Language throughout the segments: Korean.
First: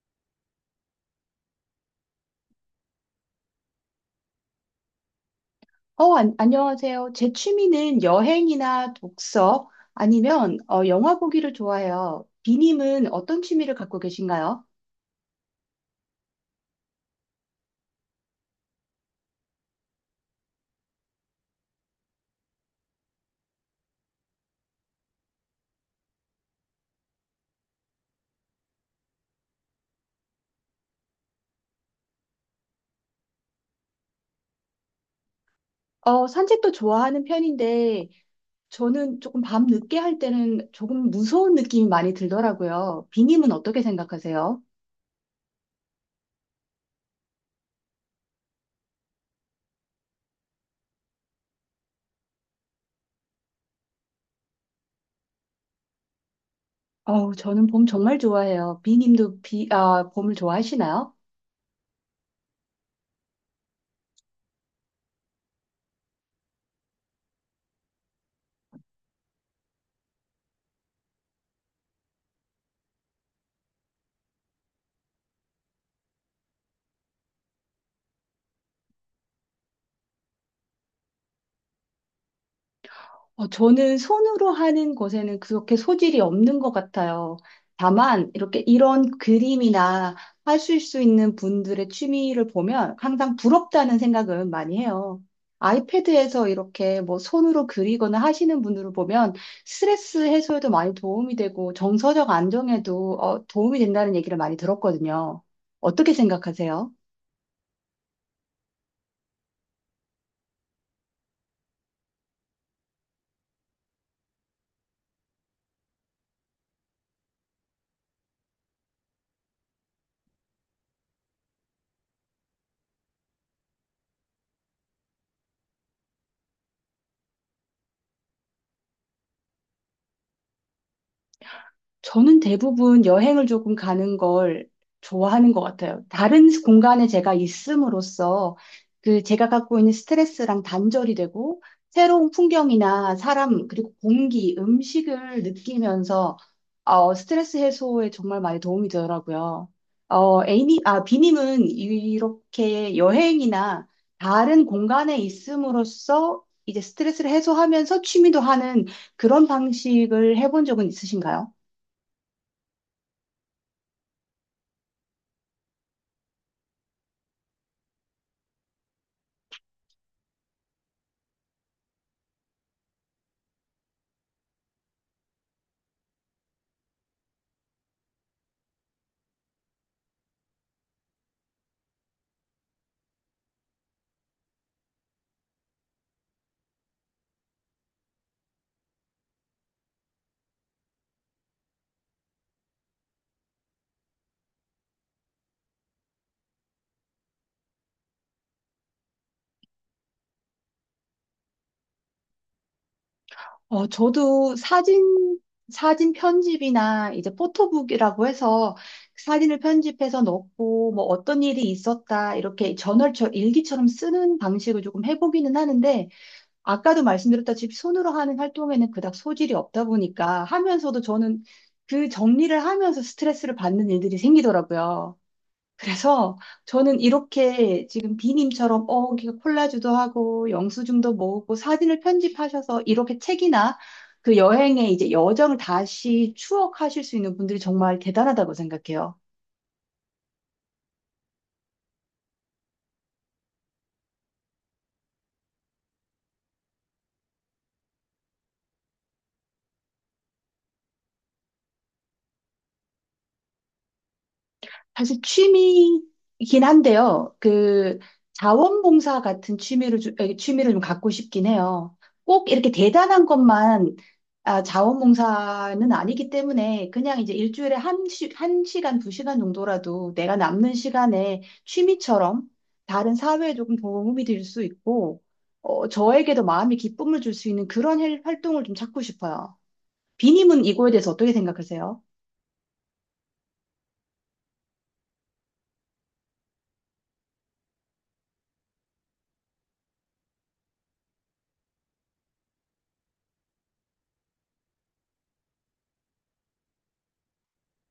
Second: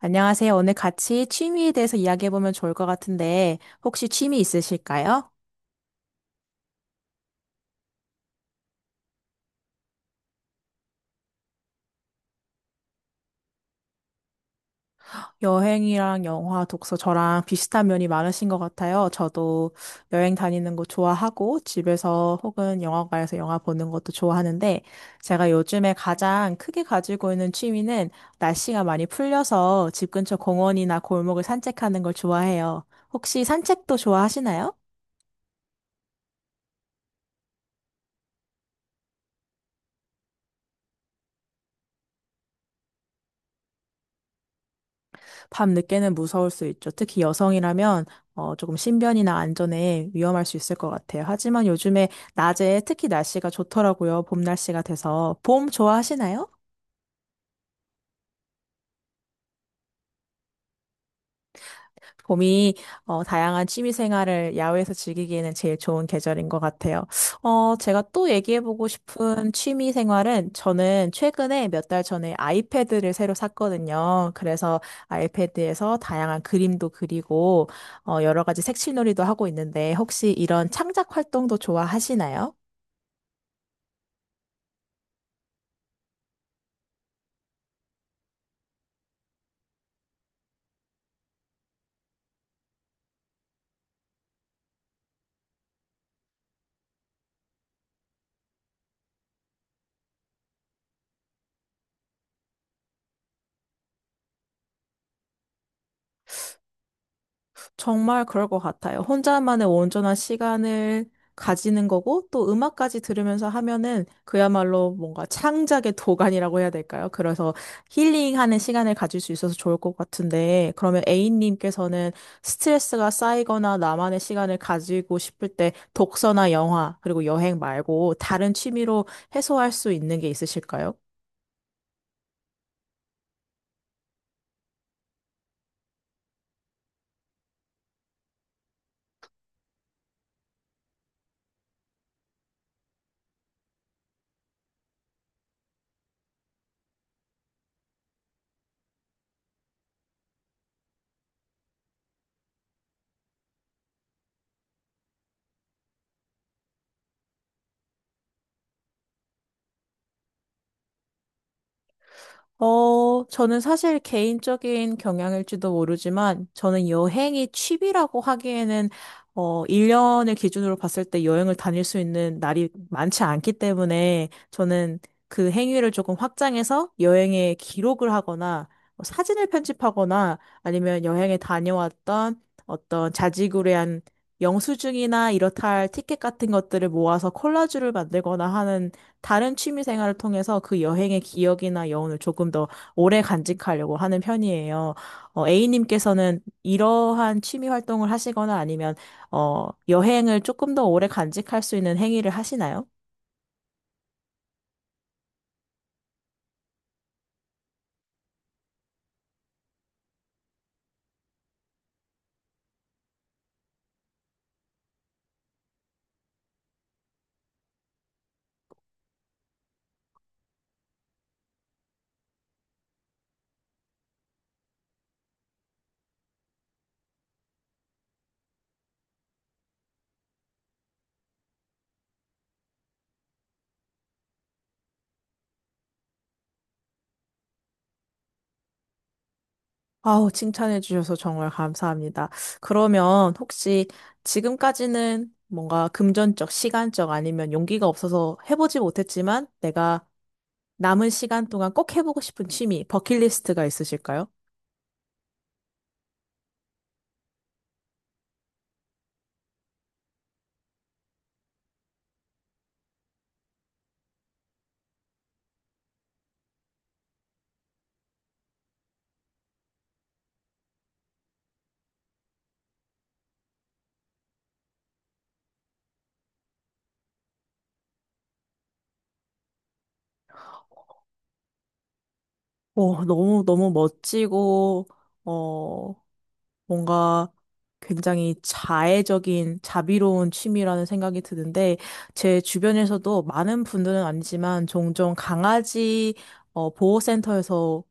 안녕하세요. 오늘 같이 취미에 대해서 이야기해보면 좋을 것 같은데, 혹시 취미 있으실까요? 어, 안, 안녕하세요. 제 취미는 여행이나 독서 아니면 영화 보기를 좋아해요. 비님은 어떤 취미를 갖고 계신가요? 여행이랑 영화, 독서 저랑 비슷한 면이 많으신 것 같아요. 저도 여행 다니는 거 좋아하고, 집에서 혹은 영화관에서 영화 보는 것도 좋아하는데, 제가 요즘에 가장 크게 가지고 있는 취미는 날씨가 많이 풀려서 집 근처 공원이나 골목을 산책하는 걸 좋아해요. 혹시 산책도 좋아하시나요? 산책도 좋아하는 편인데 저는 조금 밤 늦게 할 때는 조금 무서운 느낌이 많이 들더라고요. 비님은 어떻게 생각하세요? 밤늦게는 무서울 수 있죠. 특히 여성이라면 조금 신변이나 안전에 위험할 수 있을 것 같아요. 하지만 요즘에 낮에 특히 날씨가 좋더라고요. 봄 날씨가 돼서. 봄 좋아하시나요? 저는 봄 정말 좋아해요. 비님도 봄을 좋아하시나요? 봄이 다양한 취미 생활을 야외에서 즐기기에는 제일 좋은 계절인 것 같아요. 제가 또 얘기해보고 싶은 취미 생활은 저는 최근에 몇 달 전에 아이패드를 새로 샀거든요. 그래서 아이패드에서 다양한 그림도 그리고 여러 가지 색칠놀이도 하고 있는데 혹시 이런 창작 활동도 좋아하시나요? 저는 손으로 하는 것에는 그렇게 소질이 없는 것 같아요. 다만, 이렇게 이런 그림이나 하실 수 있는 분들의 취미를 보면 항상 부럽다는 생각은 많이 해요. 아이패드에서 이렇게 뭐 손으로 그리거나 하시는 분들을 보면 스트레스 해소에도 많이 도움이 되고 정서적 안정에도 도움이 된다는 얘기를 많이 들었거든요. 어떻게 생각하세요? 정말 그럴 것 같아요. 혼자만의 온전한 시간을 가지는 거고, 또 음악까지 들으면서 하면은 그야말로 뭔가 창작의 도가니라고 해야 될까요? 그래서 힐링하는 시간을 가질 수 있어서 좋을 것 같은데, 그러면 A님께서는 스트레스가 쌓이거나 나만의 시간을 가지고 싶을 때 독서나 영화, 그리고 여행 말고 다른 취미로 해소할 수 있는 게 있으실까요? 저는 대부분 여행을 조금 가는 걸 좋아하는 것 같아요. 다른 공간에 제가 있음으로써 그 제가 갖고 있는 스트레스랑 단절이 되고 새로운 풍경이나 사람, 그리고 공기, 음식을 느끼면서 스트레스 해소에 정말 많이 도움이 되더라고요. 비님은 이렇게 여행이나 다른 공간에 있음으로써 이제 스트레스를 해소하면서 취미도 하는 그런 방식을 해본 적은 있으신가요? 저는 사실 개인적인 경향일지도 모르지만, 저는 여행이 취미라고 하기에는, 1년을 기준으로 봤을 때 여행을 다닐 수 있는 날이 많지 않기 때문에, 저는 그 행위를 조금 확장해서 여행에 기록을 하거나, 뭐 사진을 편집하거나, 아니면 여행에 다녀왔던 어떤 자지구레한 영수증이나 이렇다 할 티켓 같은 것들을 모아서 콜라주를 만들거나 하는 다른 취미 생활을 통해서 그 여행의 기억이나 여운을 조금 더 오래 간직하려고 하는 편이에요. A님께서는 이러한 취미 활동을 하시거나 아니면, 여행을 조금 더 오래 간직할 수 있는 행위를 하시나요? 저도 사진 편집이나 이제 포토북이라고 해서 사진을 편집해서 넣고 뭐 어떤 일이 있었다 이렇게 저널처럼 일기처럼 쓰는 방식을 조금 해보기는 하는데 아까도 말씀드렸다시피 손으로 하는 활동에는 그닥 소질이 없다 보니까 하면서도 저는 그 정리를 하면서 스트레스를 받는 일들이 생기더라고요. 그래서 저는 이렇게 지금 비님처럼 이렇게 콜라주도 하고 영수증도 모으고 사진을 편집하셔서 이렇게 책이나 그 여행의 이제 여정을 다시 추억하실 수 있는 분들이 정말 대단하다고 생각해요. 아우, 칭찬해 주셔서 정말 감사합니다. 그러면 혹시 지금까지는 뭔가 금전적, 시간적 아니면 용기가 없어서 해보지 못했지만 내가 남은 시간 동안 꼭 해보고 싶은 취미, 버킷리스트가 있으실까요? 사실 취미이긴 한데요. 그 자원봉사 같은 취미를 좀 갖고 싶긴 해요. 꼭 이렇게 대단한 것만 자원봉사는 아니기 때문에 그냥 이제 일주일에 한 시간, 2시간 정도라도 내가 남는 시간에 취미처럼 다른 사회에 조금 도움이 될 수 있고, 저에게도 마음의 기쁨을 줄 수 있는 그런 활동을 좀 찾고 싶어요. 비님은 이거에 대해서 어떻게 생각하세요? 오, 너무, 너무 멋지고, 어, 뭔가 굉장히 자애적인, 자비로운 취미라는 생각이 드는데, 제 주변에서도 많은 분들은 아니지만, 종종 강아지, 보호센터에서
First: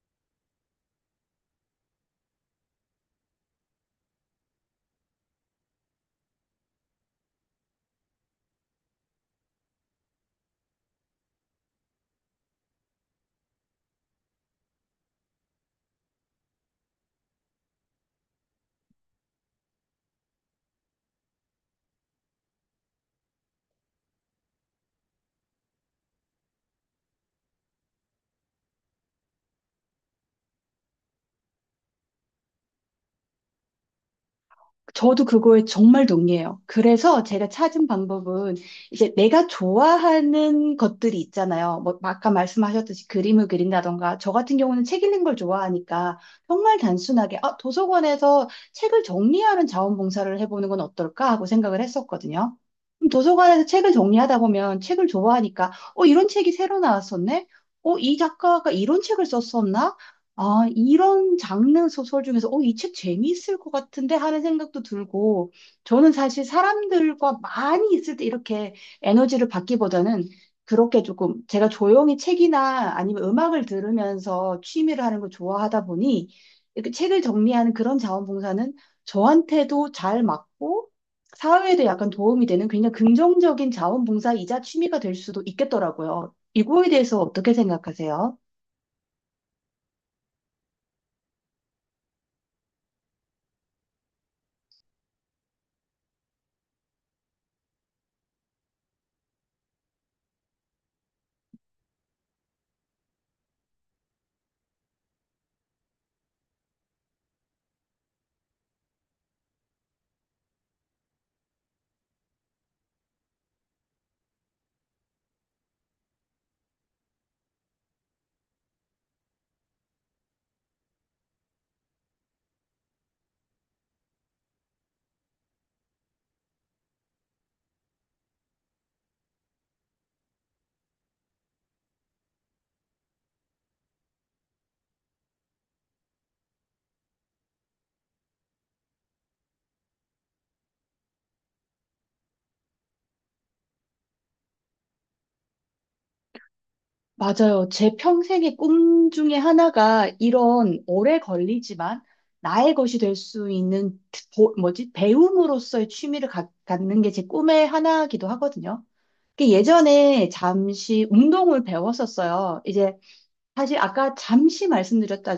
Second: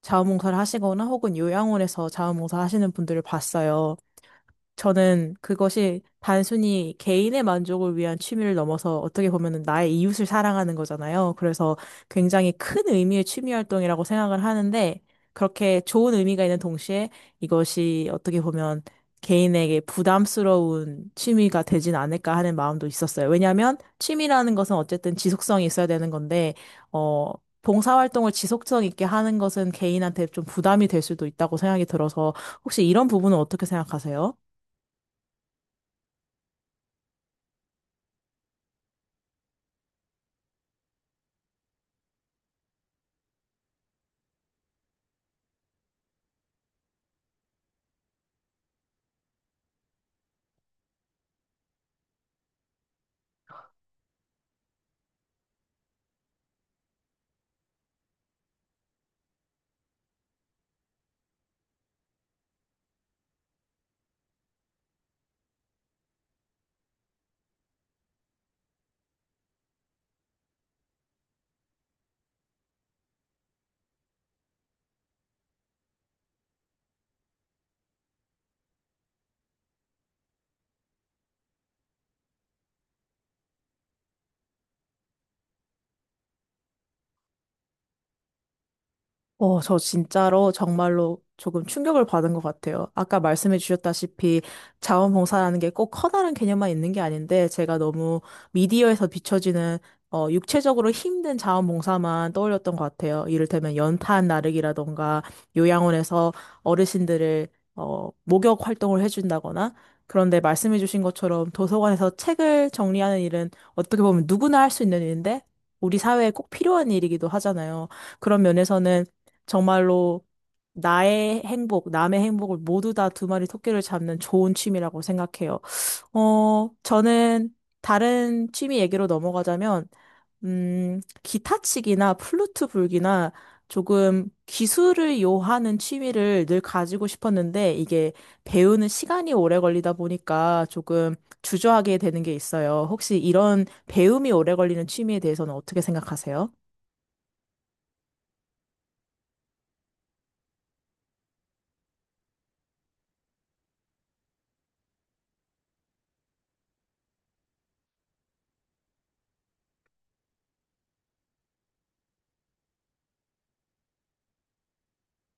자원봉사를 하시거나 혹은 요양원에서 자원봉사 하시는 분들을 봤어요. 저는 그것이 단순히 개인의 만족을 위한 취미를 넘어서 어떻게 보면 나의 이웃을 사랑하는 거잖아요. 그래서 굉장히 큰 의미의 취미 활동이라고 생각을 하는데 그렇게 좋은 의미가 있는 동시에 이것이 어떻게 보면 개인에게 부담스러운 취미가 되진 않을까 하는 마음도 있었어요. 왜냐하면 취미라는 것은 어쨌든 지속성이 있어야 되는 건데, 어, 봉사활동을 지속성 있게 하는 것은 개인한테 좀 부담이 될 수도 있다고 생각이 들어서 혹시 이런 부분은 어떻게 생각하세요? 저도 그거에 정말 동의해요. 그래서 제가 찾은 방법은 이제 내가 좋아하는 것들이 있잖아요. 뭐 아까 말씀하셨듯이 그림을 그린다던가 저 같은 경우는 책 읽는 걸 좋아하니까 정말 단순하게 도서관에서 책을 정리하는 자원봉사를 해보는 건 어떨까 하고 생각을 했었거든요. 그럼 도서관에서 책을 정리하다 보면 책을 좋아하니까 이런 책이 새로 나왔었네? 이 작가가 이런 책을 썼었나? 이런 장르 소설 중에서, 이 책 재미있을 것 같은데 하는 생각도 들고, 저는 사실 사람들과 많이 있을 때 이렇게 에너지를 받기보다는 그렇게 조금 제가 조용히 책이나 아니면 음악을 들으면서 취미를 하는 걸 좋아하다 보니, 이렇게 책을 정리하는 그런 자원봉사는 저한테도 잘 맞고, 사회에도 약간 도움이 되는 굉장히 긍정적인 자원봉사이자 취미가 될 수도 있겠더라고요. 이거에 대해서 어떻게 생각하세요? 저 진짜로 정말로 조금 충격을 받은 것 같아요. 아까 말씀해 주셨다시피 자원봉사라는 게 꼭 커다란 개념만 있는 게 아닌데 제가 너무 미디어에서 비춰지는 육체적으로 힘든 자원봉사만 떠올렸던 것 같아요. 이를테면 연탄 나르기라던가 요양원에서 어르신들을 목욕 활동을 해준다거나 그런데 말씀해 주신 것처럼 도서관에서 책을 정리하는 일은 어떻게 보면 누구나 할 수 있는 일인데 우리 사회에 꼭 필요한 일이기도 하잖아요. 그런 면에서는 정말로 나의 행복, 남의 행복을 모두 다 두 마리 토끼를 잡는 좋은 취미라고 생각해요. 저는 다른 취미 얘기로 넘어가자면, 기타 치기나 플루트 불기나 조금 기술을 요하는 취미를 늘 가지고 싶었는데 이게 배우는 시간이 오래 걸리다 보니까 조금 주저하게 되는 게 있어요. 혹시 이런 배움이 오래 걸리는 취미에 대해서는 어떻게 생각하세요? 맞아요. 제 평생의 꿈 중에 하나가 이런 오래 걸리지만 나의 것이 될 수 있는 뭐지? 배움으로서의 취미를 갖는 게 제 꿈의 하나이기도 하거든요. 그 예전에 잠시 운동을 배웠었어요. 이제 사실 아까 잠시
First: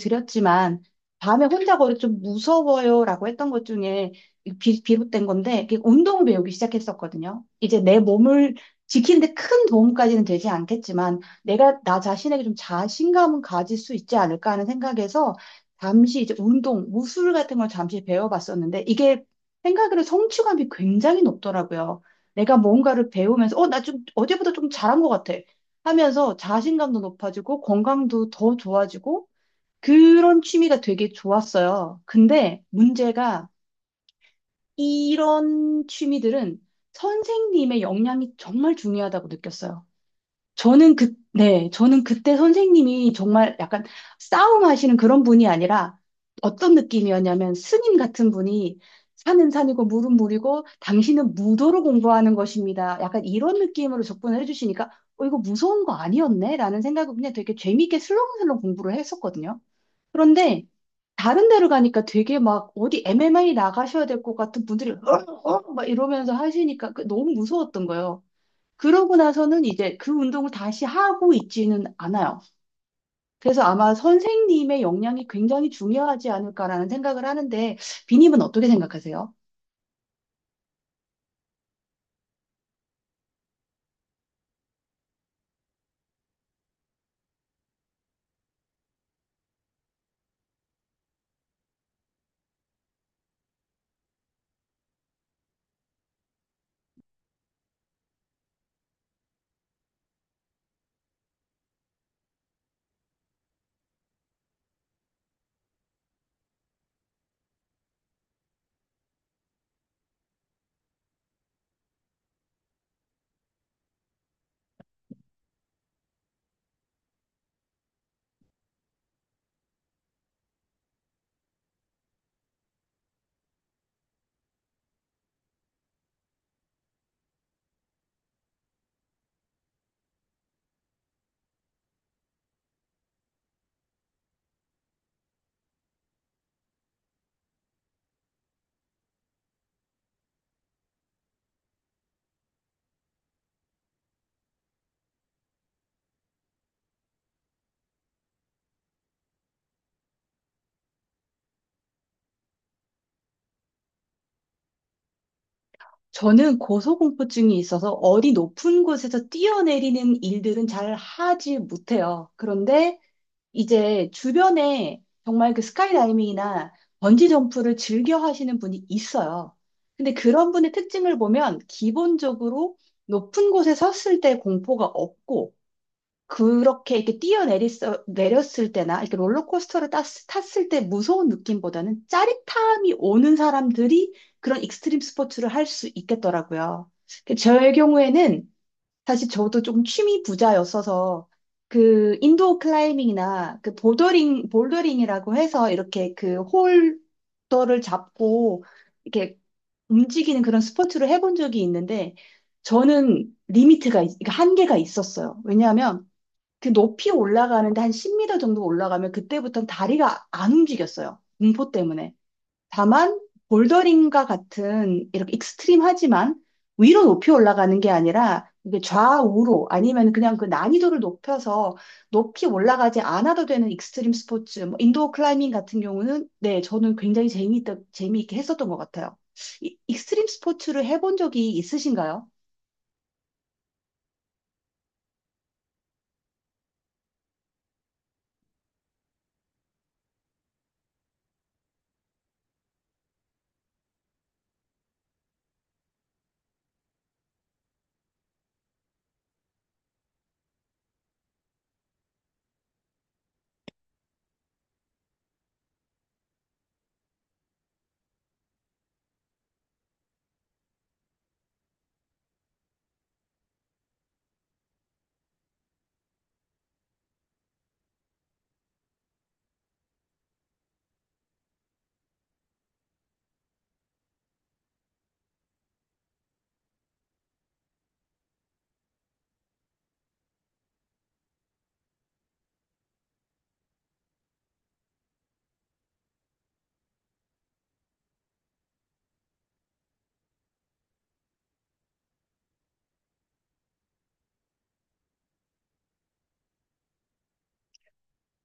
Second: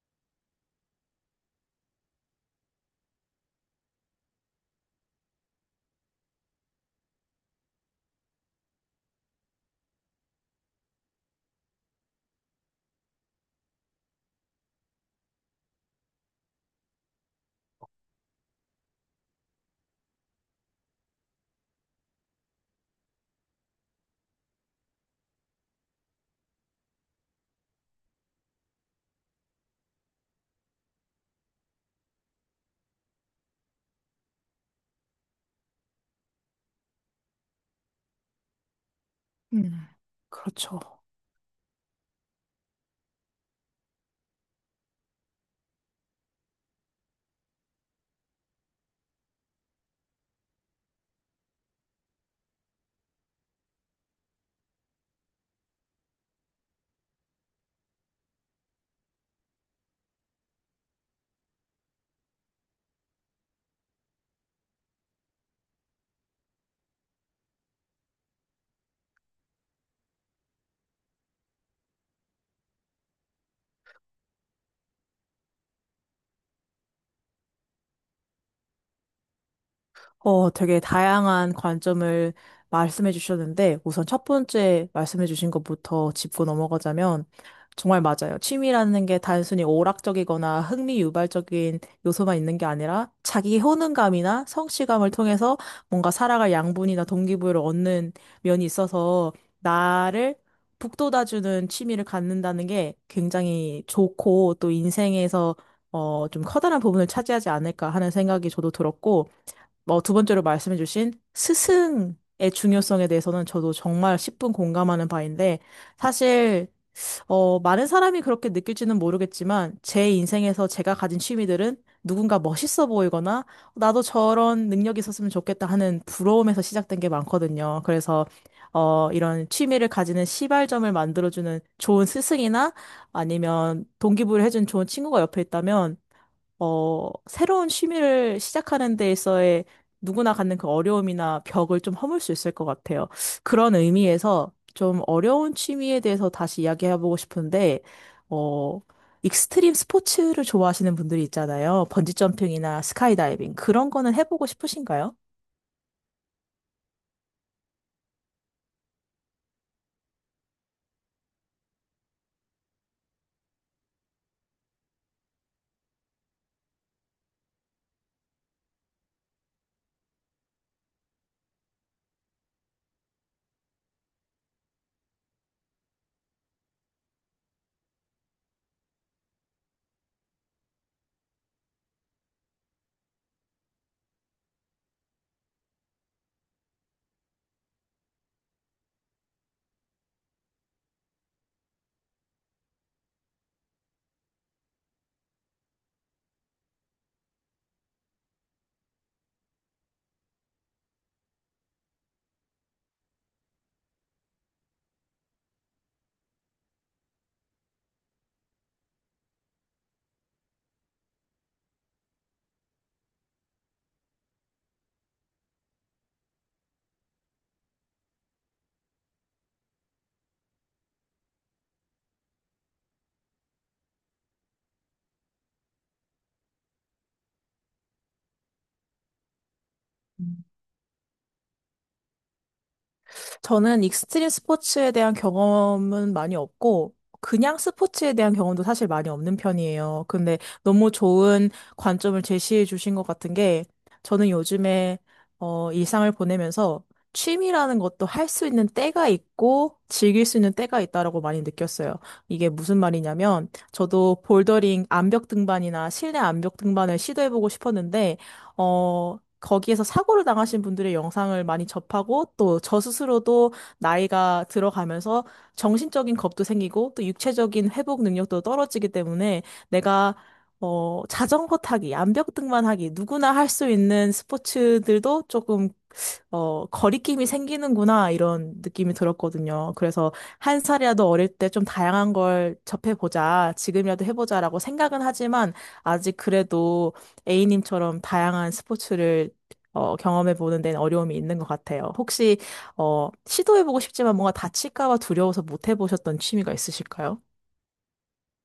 드렸지만, 밤에 혼자 걸어 좀 무서워요라고 했던 것 중에 비롯된 건데, 이게 운동을 배우기 시작했었거든요. 이제 내 몸을 지키는데 큰 도움까지는 되지 않겠지만, 내가 나 자신에게 좀 자신감은 가질 수 있지 않을까 하는 생각에서, 잠시 이제 운동, 무술 같은 걸 잠시 배워봤었는데, 이게 생각으로 성취감이 굉장히 높더라고요. 내가 뭔가를 배우면서, 나 좀 어제보다 좀 잘한 것 같아. 하면서 자신감도 높아지고 건강도 더 좋아지고 그런 취미가 되게 좋았어요. 근데 문제가 이런 취미들은 선생님의 역량이 정말 중요하다고 느꼈어요. 음, 그렇죠. 저는 그때 선생님이 정말 약간 싸움하시는 그런 분이 아니라 어떤 느낌이었냐면 스님 같은 분이 산은 산이고 물은 물이고 당신은 무도로 공부하는 것입니다. 약간 이런 느낌으로 접근을 해주시니까 이거 무서운 거 아니었네? 라는 생각을 그냥 되게 재미있게 슬렁슬렁 공부를 했었거든요. 그런데 다른 데로 가니까 되게 막 어디 MMA 나가셔야 될 것 같은 분들이 막 이러면서 하시니까 그 너무 무서웠던 거예요. 그러고 나서는 이제 그 운동을 다시 하고 있지는 않아요. 그래서 아마 선생님의 역량이 굉장히 중요하지 않을까라는 생각을 하는데, 비님은 어떻게 생각하세요? 되게 다양한 관점을 말씀해 주셨는데, 우선 첫 번째 말씀해 주신 것부터 짚고 넘어가자면, 정말 맞아요. 취미라는 게 단순히 오락적이거나 흥미 유발적인 요소만 있는 게 아니라, 자기 효능감이나 성취감을 통해서 뭔가 살아갈 양분이나 동기부여를 얻는 면이 있어서, 나를 북돋아주는 취미를 갖는다는 게 굉장히 좋고, 또 인생에서 좀 커다란 부분을 차지하지 않을까 하는 생각이 저도 들었고, 뭐 두 번째로 말씀해주신 스승의 중요성에 대해서는 저도 정말 십분 공감하는 바인데 사실 많은 사람이 그렇게 느낄지는 모르겠지만 제 인생에서 제가 가진 취미들은 누군가 멋있어 보이거나 나도 저런 능력이 있었으면 좋겠다 하는 부러움에서 시작된 게 많거든요. 그래서 이런 취미를 가지는 시발점을 만들어주는 좋은 스승이나 아니면 동기부여해준 좋은 친구가 옆에 있다면 새로운 취미를 시작하는 데에서의 누구나 갖는 그 어려움이나 벽을 좀 허물 수 있을 것 같아요. 그런 의미에서 좀 어려운 취미에 대해서 다시 이야기해보고 싶은데, 어, 익스트림 스포츠를 좋아하시는 분들이 있잖아요. 번지점핑이나 스카이다이빙. 그런 거는 해보고 싶으신가요? 저는 고소공포증이 있어서 어디 높은 곳에서 뛰어내리는 일들은 잘 하지 못해요. 그런데 이제 주변에 정말 그 스카이다이빙이나 번지점프를 즐겨 하시는 분이 있어요. 근데 그런 분의 특징을 보면 기본적으로 높은 곳에 섰을 때 공포가 없고 그렇게 이렇게 뛰어내리 내렸을 때나 이렇게 롤러코스터를 탔을 때 무서운 느낌보다는 짜릿함이 오는 사람들이 그런 익스트림 스포츠를 할 수 있겠더라고요. 그 저의 경우에는 사실 저도 조금 취미 부자였어서 그 인도어 클라이밍이나 그 보더링 볼더링이라고 해서 이렇게 그 홀더를 잡고 이렇게 움직이는 그런 스포츠를 해본 적이 있는데 저는 리미트가 그러니까 한계가 있었어요. 왜냐하면 그 높이 올라가는데 한 10m 정도 올라가면 그때부터는 다리가 안 움직였어요. 공포 때문에. 다만 볼더링과 같은 이렇게 익스트림하지만 위로 높이 올라가는 게 아니라 이게 좌우로 아니면 그냥 그 난이도를 높여서 높이 올라가지 않아도 되는 익스트림 스포츠, 뭐 인도어 클라이밍 같은 경우는 네, 저는 굉장히 재미있게 했었던 것 같아요. 익스트림 스포츠를 해본 적이 있으신가요? 저는 익스트림 스포츠에 대한 경험은 많이 없고, 그냥 스포츠에 대한 경험도 사실 많이 없는 편이에요. 근데 너무 좋은 관점을 제시해 주신 것 같은 게, 저는 요즘에 일상을 보내면서 취미라는 것도 할 수 있는 때가 있고, 즐길 수 있는 때가 있다라고 많이 느꼈어요. 이게 무슨 말이냐면, 저도 볼더링 암벽 등반이나 실내 암벽 등반을 시도해보고 싶었는데, 거기에서 사고를 당하신 분들의 영상을 많이 접하고 또 저 스스로도 나이가 들어가면서 정신적인 겁도 생기고 또 육체적인 회복 능력도 떨어지기 때문에 내가 자전거 타기, 암벽 등반하기, 누구나 할 수 있는 스포츠들도 조금 거리낌이 생기는구나, 이런 느낌이 들었거든요. 그래서 한 살이라도 어릴 때 좀 다양한 걸 접해보자, 지금이라도 해보자라고 생각은 하지만, 아직 그래도 A님처럼 다양한 스포츠를 경험해보는 데는 어려움이 있는 것 같아요. 혹시, 시도해보고 싶지만 뭔가 다칠까 봐 두려워서 못 해보셨던 취미가 있으실까요?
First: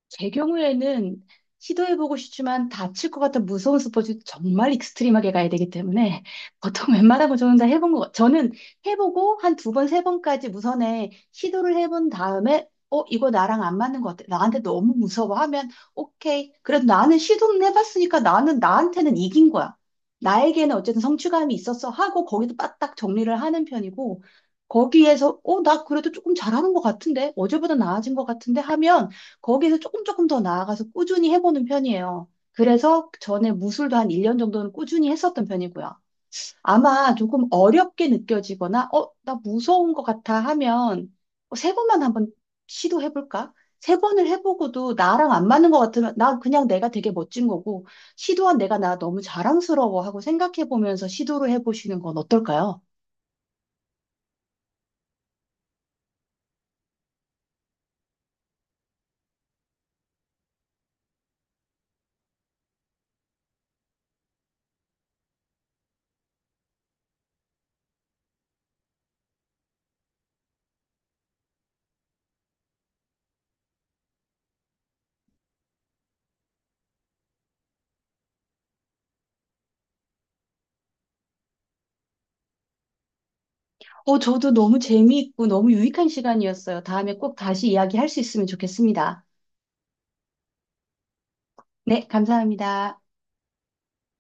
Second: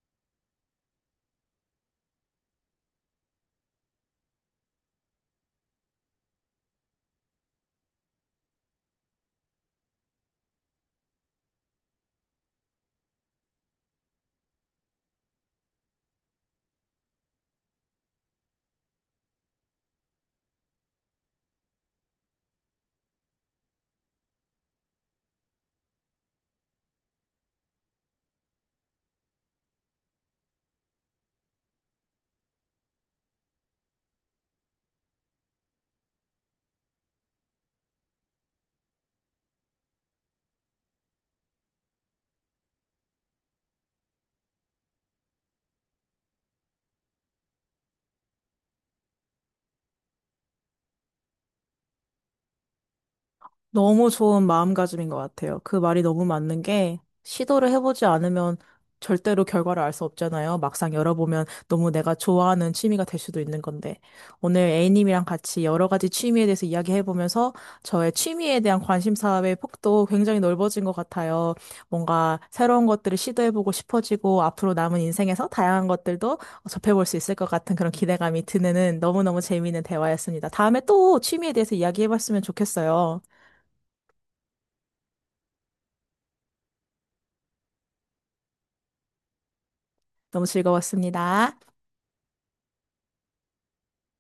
제 경우에는 시도해보고 싶지만 다칠 것 같은 무서운 스포츠 정말 익스트림하게 가야 되기 때문에 보통 웬만한 거 저는 다 해본 거, 저는 해보고 한 두 번, 3번까지 무선에 시도를 해본 다음에 이거 나랑 안 맞는 것 같아. 나한테 너무 무서워 하면 오케이. 그래도 나는 시도는 해봤으니까 나는 나한테는 이긴 거야. 나에게는 어쨌든 성취감이 있었어 하고 거기서 빠딱 정리를 하는 편이고 거기에서 나 그래도 조금 잘하는 것 같은데 어제보다 나아진 것 같은데 하면 거기서 조금 더 나아가서 꾸준히 해보는 편이에요. 그래서 전에 무술도 한 1년 정도는 꾸준히 했었던 편이고요. 아마 조금 어렵게 느껴지거나, 나 무서운 것 같아 하면 3번만 한번 시도해볼까? 3번을 해보고도 나랑 안 맞는 것 같으면 나 그냥 내가 되게 멋진 거고, 시도한 내가 나 너무 자랑스러워 하고 생각해보면서 시도를 해보시는 건 어떨까요? 너무 좋은 마음가짐인 것 같아요. 그 말이 너무 맞는 게 시도를 해보지 않으면 절대로 결과를 알 수 없잖아요. 막상 열어보면 너무 내가 좋아하는 취미가 될 수도 있는 건데. 오늘 A님이랑 같이 여러 가지 취미에 대해서 이야기해보면서 저의 취미에 대한 관심사의 폭도 굉장히 넓어진 것 같아요. 뭔가 새로운 것들을 시도해보고 싶어지고 앞으로 남은 인생에서 다양한 것들도 접해볼 수 있을 것 같은 그런 기대감이 드는 너무너무 재미있는 대화였습니다. 다음에 또 취미에 대해서 이야기해봤으면 좋겠어요. 저도 너무 재미있고 너무 유익한 시간이었어요. 다음에 꼭 다시 이야기할 수 있으면 좋겠습니다. 너무 즐거웠습니다. 네, 감사합니다.